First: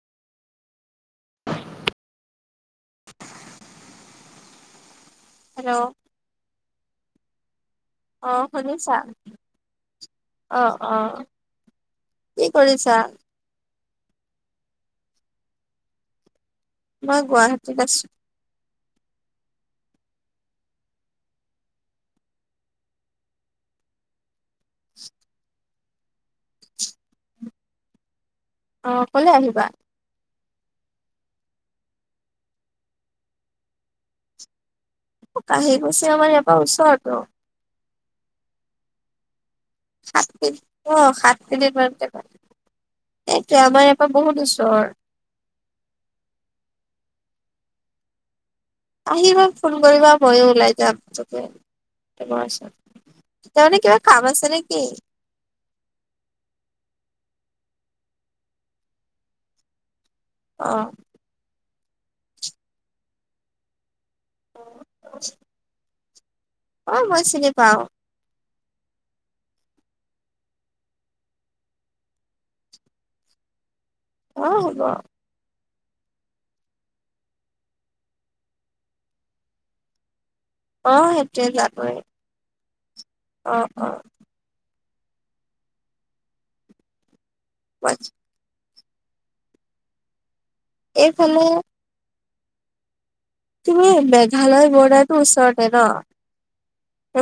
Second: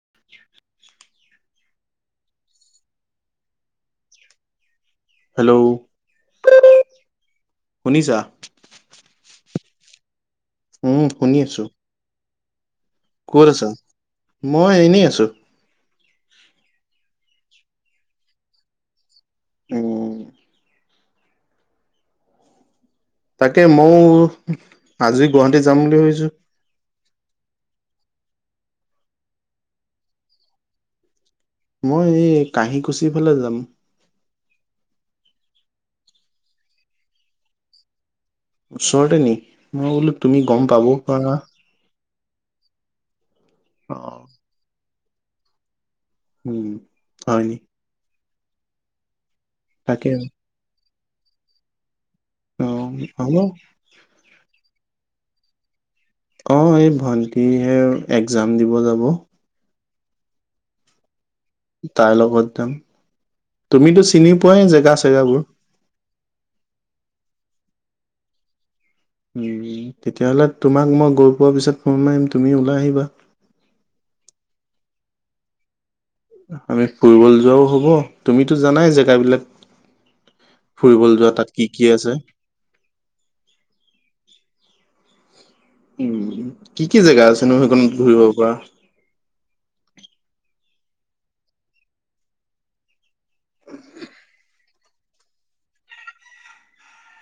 [unintelligible] [inaudible] Hello শুনিছা? অ শুনিছা? অ অ উম শুনি আছোঁ। কি কৰিছ ক'ত আছা? মই এনেই আছোঁ। মই গুৱাহাটীত আছোঁ। উম, তাকে ময়ও আজি গুৱাহাটীত যাম বুলি ভাবিছোঁ অ, অকলে আহিবা? মই এই কাঁহীকুছিৰ ফালে যাম। অ, কাঁহীকুছি আমাৰ ইয়াৰ পৰা ওচৰতো। ওচৰতে নি? মই বোলো সাত তুমি মিনিট গম অ পাবও পাৰা। এ [unintelligible] বাৰীৰ পা অ', বহুত ওচৰ। উম, হয়নি আহিবা ফোন কৰিবা ময়ো ওলাই যাম তাকে। অ, অ', [unintelligible] হ'ব। এতিয়া মানে কিবা কাম আছে নেকি? অ, এই ভন্টিহে একজাম দিব যাব। অঁ। তাইৰ লগত যাম তুমিতো চিনি পোৱাই জেগা চেগাবোৰ? অ মই চিনি পাওঁ। উম, তেতিয়াহ'লে তোমাক মই গৈ পোৱাৰ পিছত ফোন মাৰিম তুমি ওলাই আহিবা। [inaudible] অ, হ'ব। আমি ফুৰিবলে যোৱাও হ'ব তুমিতো জানাই জেগাবিলাক। অ ফুৰিবলৈ যোৱা সেইটোৱে তাত কি কি যাবই আছে। অ অ। উম কি কি জোগা আছে নো সেইকণ ঘুৰিব পৰা? এইফালে তুমি মেঘালয় বৰ্ডাৰটো ওচৰতে ন?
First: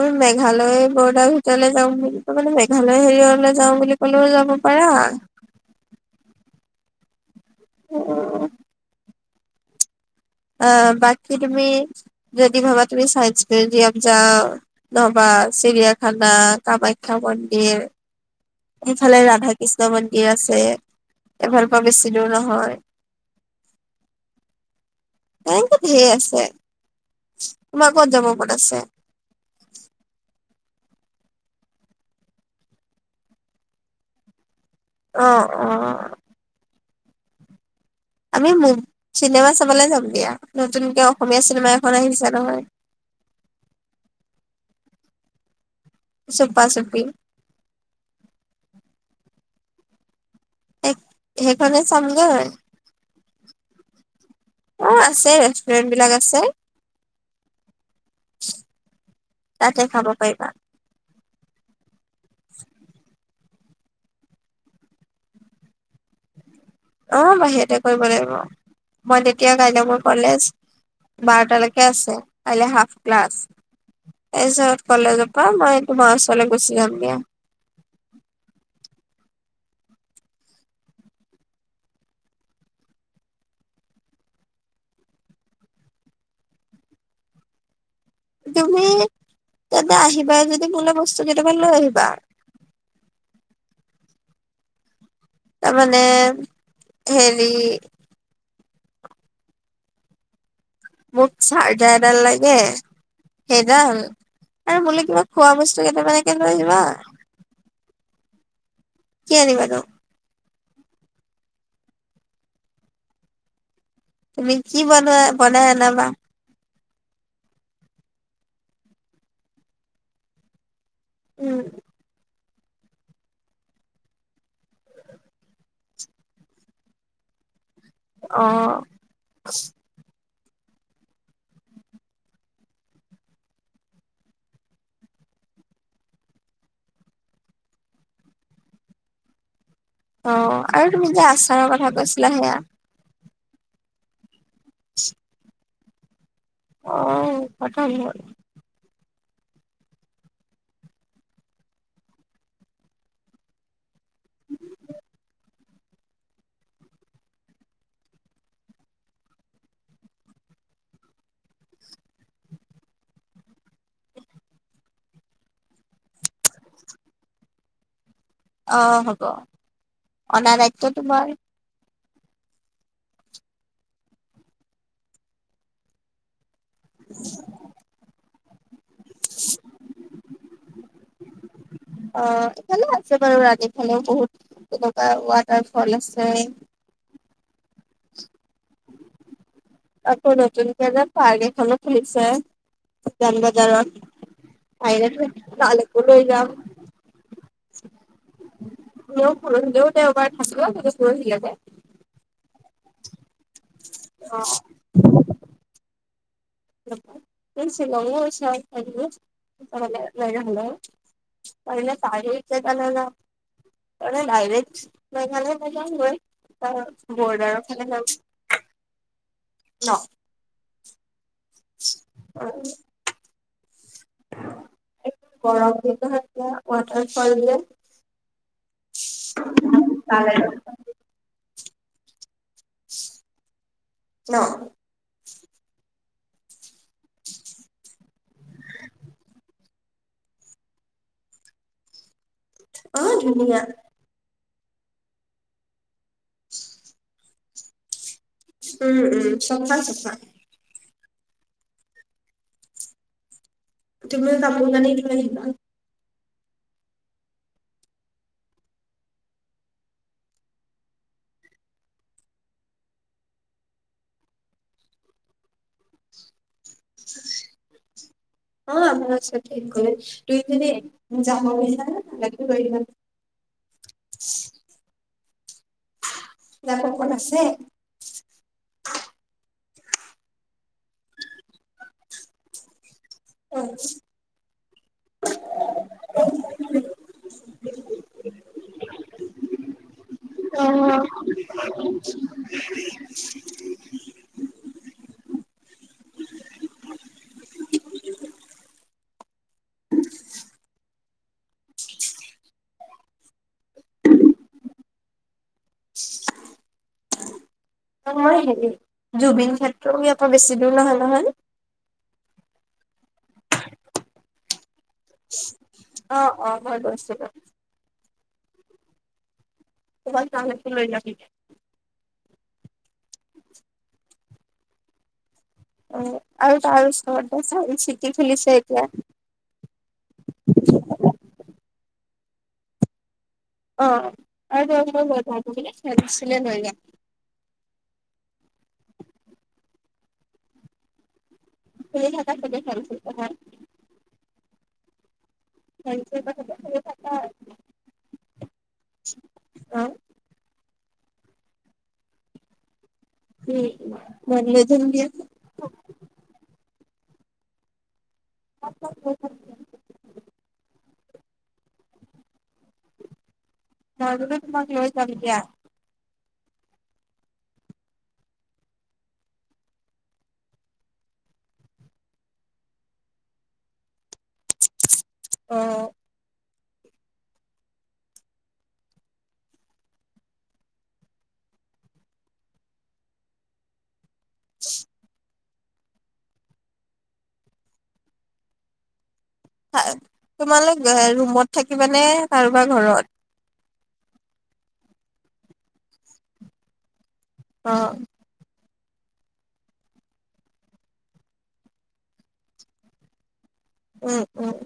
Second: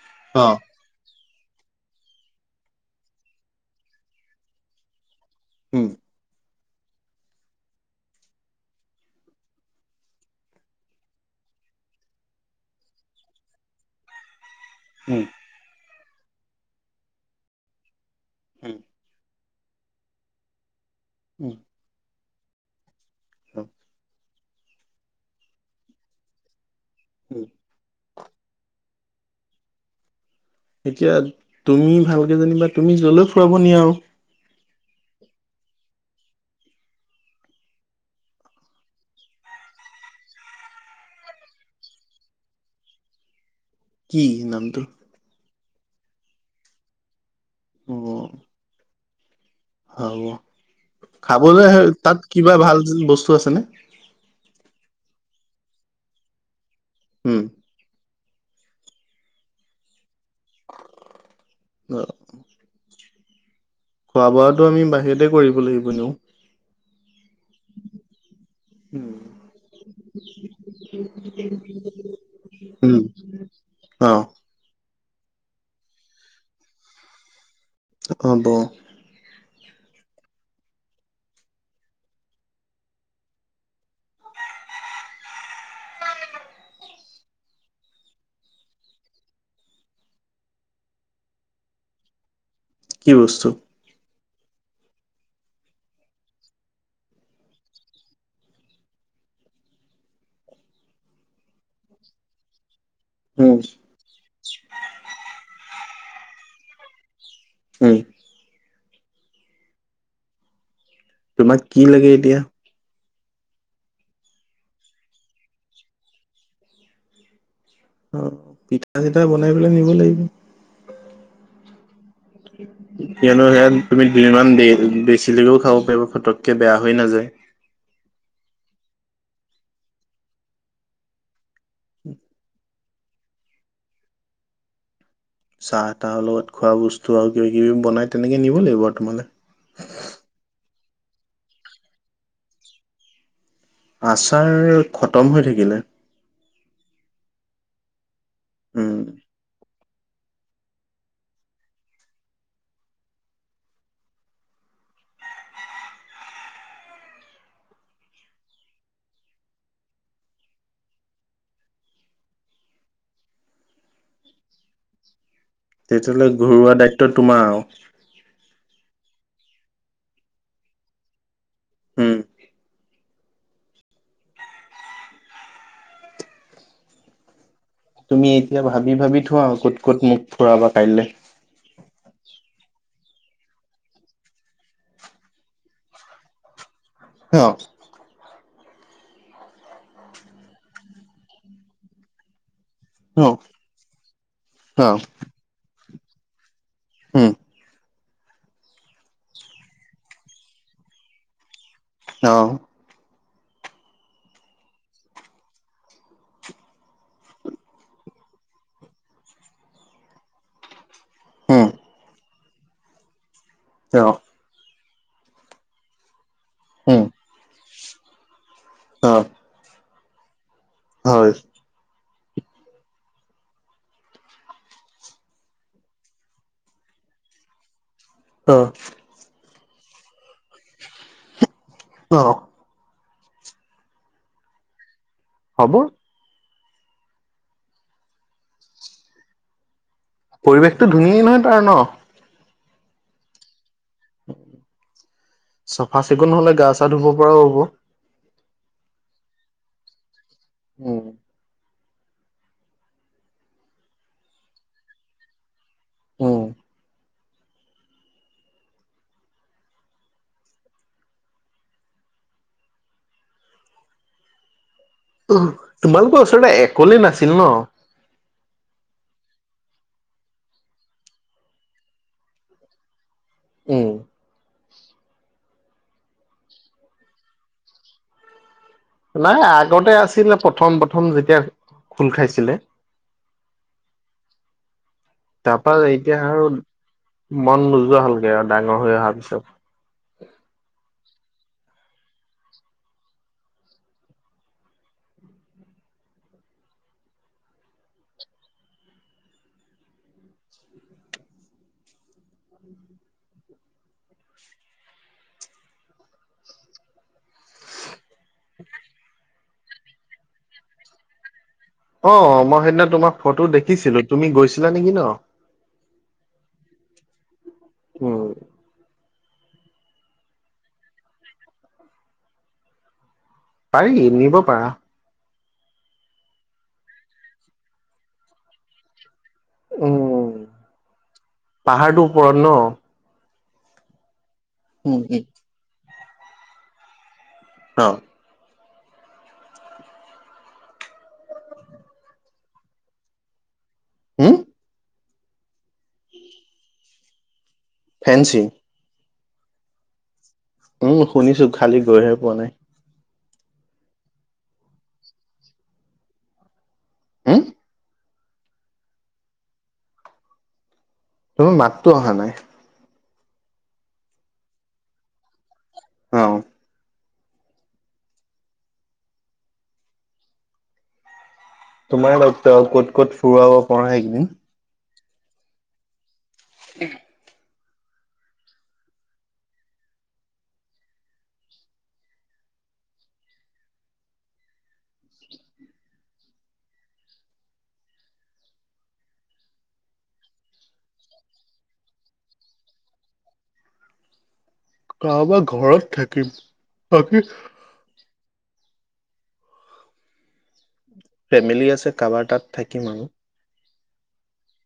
এই অ'। মেঘালয় বৰ্ডাৰ তালৈ যাওঁ বুলি মানে মেঘালয় হেৰিয়লৈ যাওঁ বুলি কলেও যাব পাৰা হম। [unintelligible] আহ বাকী তুমি যদি ভাবা তুমি চায়েঞ্চ মিউজিয়াম যাওঁ উম, নহবা চিৰিয়াখানা, কামাখ্যা মন্দিৰ উম, সেইফালে ৰাধা কৃষ্ণ মন্দিৰ আছে এইফালৰ পৰা বেছি দূৰ নহয়। অঁ [inaudible] এনেকে ধেৰ আছে, উম। তোমাৰ ক'ত যাব মন‌ আছে। এতিয়া তুমি ভালকে যেনিবা তুমি যলৈ ফুৰাব নিয়া আৰু। অ', অ'। আমি মু চিনেমা চাবলৈ যাম দিয়া নতুনকে অসমীয়া চিনেমা এখন আহিছে নহয়। কি নামটো? চুপা চুপি। অ'। হ'ব। খাবলৈ সেইখনে তাত চামগৈ। কিবা ভাল বস্তু আছেনে? ৰেটবিলাক আছে। হম। তাতে খাব পাৰিবা। খোৱা বোৱাটো আমি বাহিৰতে কৰিব লাগিব এনেও। অ', বাহিৰতে কৰিব লাগিব, উম, মই তেতিয়া কাইলৈ মোৰ কলেজ বাৰটালৈকে আছে, কাইলৈ হাফ ক্লাছ অ', তাৰিছত কলেজ পা মই তোমাৰ ওচৰলে গুচি যাম দিয়া। অ'ব। তুমি তেন্তে আহিবা যদি মোলৈ বস্তু কেইটামান লৈ আহিবা। কি বস্তু। তাৰমানে হেৰি মোক চাৰজা এডাল লাগে, উম, সেইডাল আৰু মোলৈ কিবা খোৱা বস্ [unintelligible] হুম, কি আনিবা ন। তোমাক কি লাগে এতিয়া। তুমি কি বনোৱা বনাই আনাবা। অ পিঠা চিঠা বনাই পেলাই নিব লাগিব। উম [unintelligible] কিয়নো সে তুমি দুইমান বেছিলৈকেও খাব পাৰিবা ফটককে বেয়া হৈ নাযায়। অহ, উম, চাহ তাহৰ লগত খোৱা বস্তু আৰু কিবা কিবি বনাই তেনেকে নিব লাগিব আৰু তোমালে। অঁ, আৰু তুমি যে আচাৰৰ কথা কৈছিলা সেয়া। আচাৰ খতম হৈ থাকিলে। অঁ, খতম হয় উম [inaudible] তেতিয়াহ'লে ঘৰুৱা দায়িত্ব তোমাৰ আৰু। অ' হ'ব অনা দায়িত্ব তোমাৰ। হম। [inaudible] তুমি এতিয়া ভাবি ভাবি থোৱা ক'ত ক'ত মোক ফুৰাবা কাইলৈ। অ' এইফালেও আছে বাৰু ৰানি ফালেও বহুত তেনেকুৱা ৱাটাৰ ফল আছে। অ' [inaudible] আকৌ নতুনকৈ যে পাৰ্ক এখনো খুলিছে। অ উজান বজাৰত আহিলেতো তালয়কেও লৈ যাম। হম। মই ফোৰণ দেও তেওঁ এবাৰ থছিল ত ফুৰণ দিলা যে অ', অ', ছল ল হলে [unintelligible] [unintelligible] উম অ মানে ডাইৰেক্ট মেঘালয় মানে হয় উম বৰ্ডাৰ [unintelligible] অ', ন হয় অ', গৰম দিনতিয়া ৱাটাৰ ফল যে অ কাল আৰু অ ন হ'ব পৰিৱেশটো ধুনীয় নহয় তাৰ ন। অ, ধুনীয়া চফা চিকুণ হলে গা চা ধুব পৰাও হ'ব উম উম চফা চফা উম, তিব চাম নানে লাগ [unintelligible] উম, তোমালোকৰ ওচৰতে একলেই আছিল ন। অ, আমাৰ কৰে দুই তিনি ন যাম বুলি ৰা [unintelligible] উম, যাপ কত আছে নাই আগতে আছিলে প্ৰথম - প্ৰথম যেতিয়া খোল খাইছিলে। উম তাৰপৰা এতিয়া আৰু মন নোযোৱা হ'লগে আৰু ডাঙৰ হৈ অহাৰ পিছত। অ', মই হেৰি জুবিন ক্ষেত্ৰ আকৌ বেছি দূৰ নহয় নহয় অ, মই সেইদিনা তোমাক ফটো দেখিছিলো তুমি গৈছিলা নেকি ন। অ অ মই গৈছোঁ বাৰু উম, তালে কে লৈ যাবি পাৰি নিব পাৰা অ, আৰু তাৰ ওচৰত চ চিটি খুলিছে এতিয়া। উম, পাহাৰটোৰ ওপৰত ন। অ, আৰু উম, উম, মই বছিলে লৈ যাম। অঁ। খ হাতাত বে চালছিল হয়। হম। [unintelligible] ফেনঞ্চি। অঁ। উম শুনিছো খালি গৈহে পোৱা নাই। উম উ মনজনন দ হা? [unintelligible] তোমাৰ মাতটো অহা নাই? মই তোমাক লৈ যাম দিয়া। অঁ। তোমাৰ লগতো আৰু ক'ত ক'ত ফুৰাব পৰা এইকেইদিন। অঁ। উম। [unintelligible] তোমালোক ৰুমত থাকিবানে? কাৰোবাৰ ঘৰত কাৰোবাৰ ঘৰত থাকিম বাকি অ ফেমিলি আছে কাৰোবাৰ তাত থাকিম। উম উম।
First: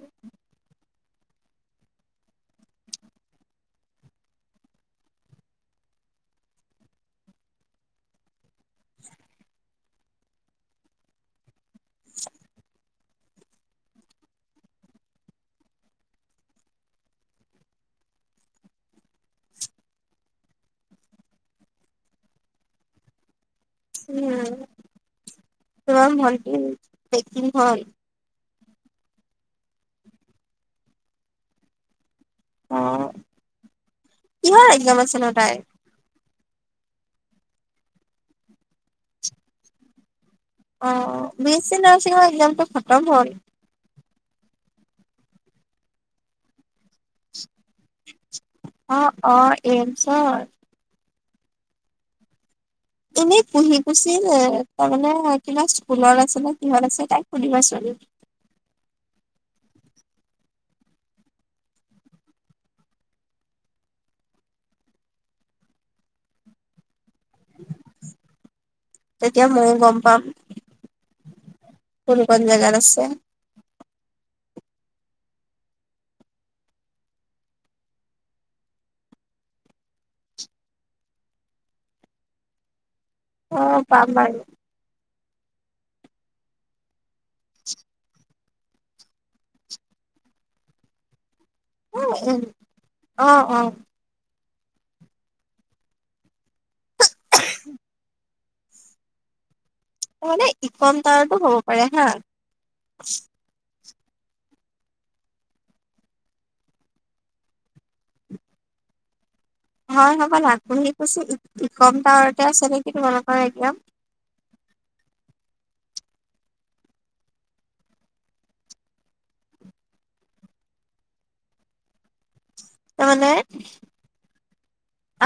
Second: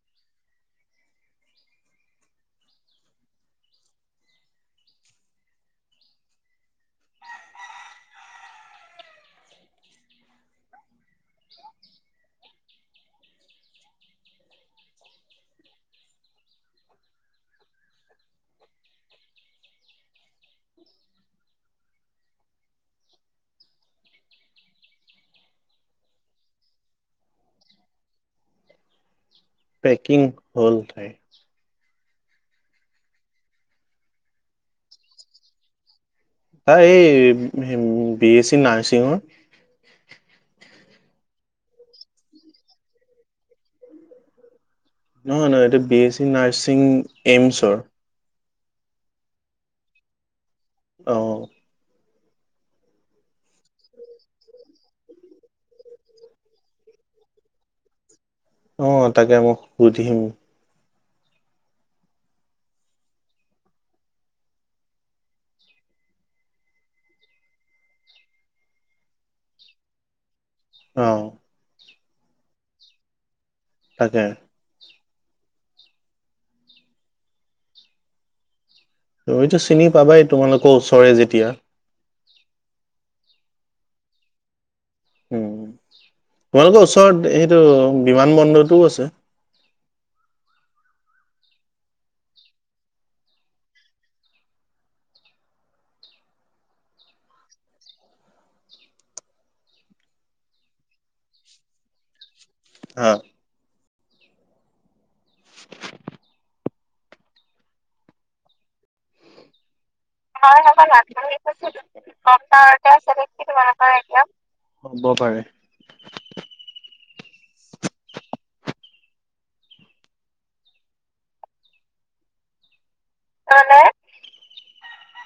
[unintelligible] উম তোমাৰ ভণ্টি পেকিং হল? পেকিং হল তাই। অ। কিহৰ এক্জাম আছে নো তাই? আ এই বি এছ চি নাৰ্ছিঙৰ। অ বি এছ চি নাৰ্ছিঙৰ এক্জামটো খতম হ'ল। নহয় নহয় এইটো বি এছ চি নাৰ্ছিংৰ এইমছৰ, অ অ,, এইম চৰ! অঁ। তুমি কুহি-পুছি তাৰমানে কিবা স্কুলত আছে নে কিহত আছে তাই সুধিবাচোন? অ তাকে মোক সুধিম। তেতিয়া ময়ো গম পাম। অ। কোন কোন জেগাত আছে? তাকে, তুমিতো চিনি পাবাই তোমালোকৰ ওচৰে যেতিয়া অ পাম পাম। ওম তোমালোকৰ ওচৰত সেইটো বিমান বন্দৰটোও আছে। উ উ অহ অহ। মানে ইকম তাৱাৰতো হ'ব পাৰে হা। অ হ'বলা হয় হ'ব কুহি কুছি নপাহতে ইকম টাৱাৰতে আছে নেকি তোমালোকৰ [unintelligible] একজাম তোমালোকৰ একযাম। হ'ব পাৰে। তাৰ মানে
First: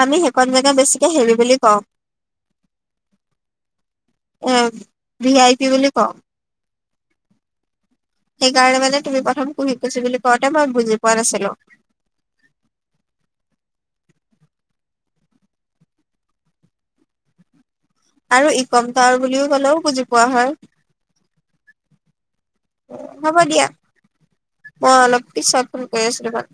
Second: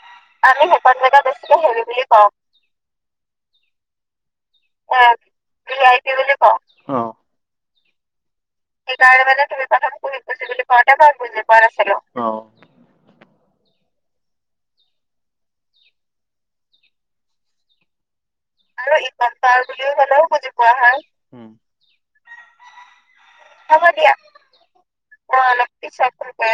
আমি সেইকণ জেগা বেছিকে হেৰি বুলি কওঁ। এ ভি আই পি বুলি কওঁ [unintelligible] সেইকাৰণে মানে তুমি কোৱা কাৰণে [unintelligible] বুজি পোৱা নাছিলো। অ', [inaudible] আৰু ইকম টাৱাৰ বুলিও ক'লেও বুজি পোৱা হয়। হব দিয়া। মই অলপ পিছত ফোন কৰি আছো তুমাক।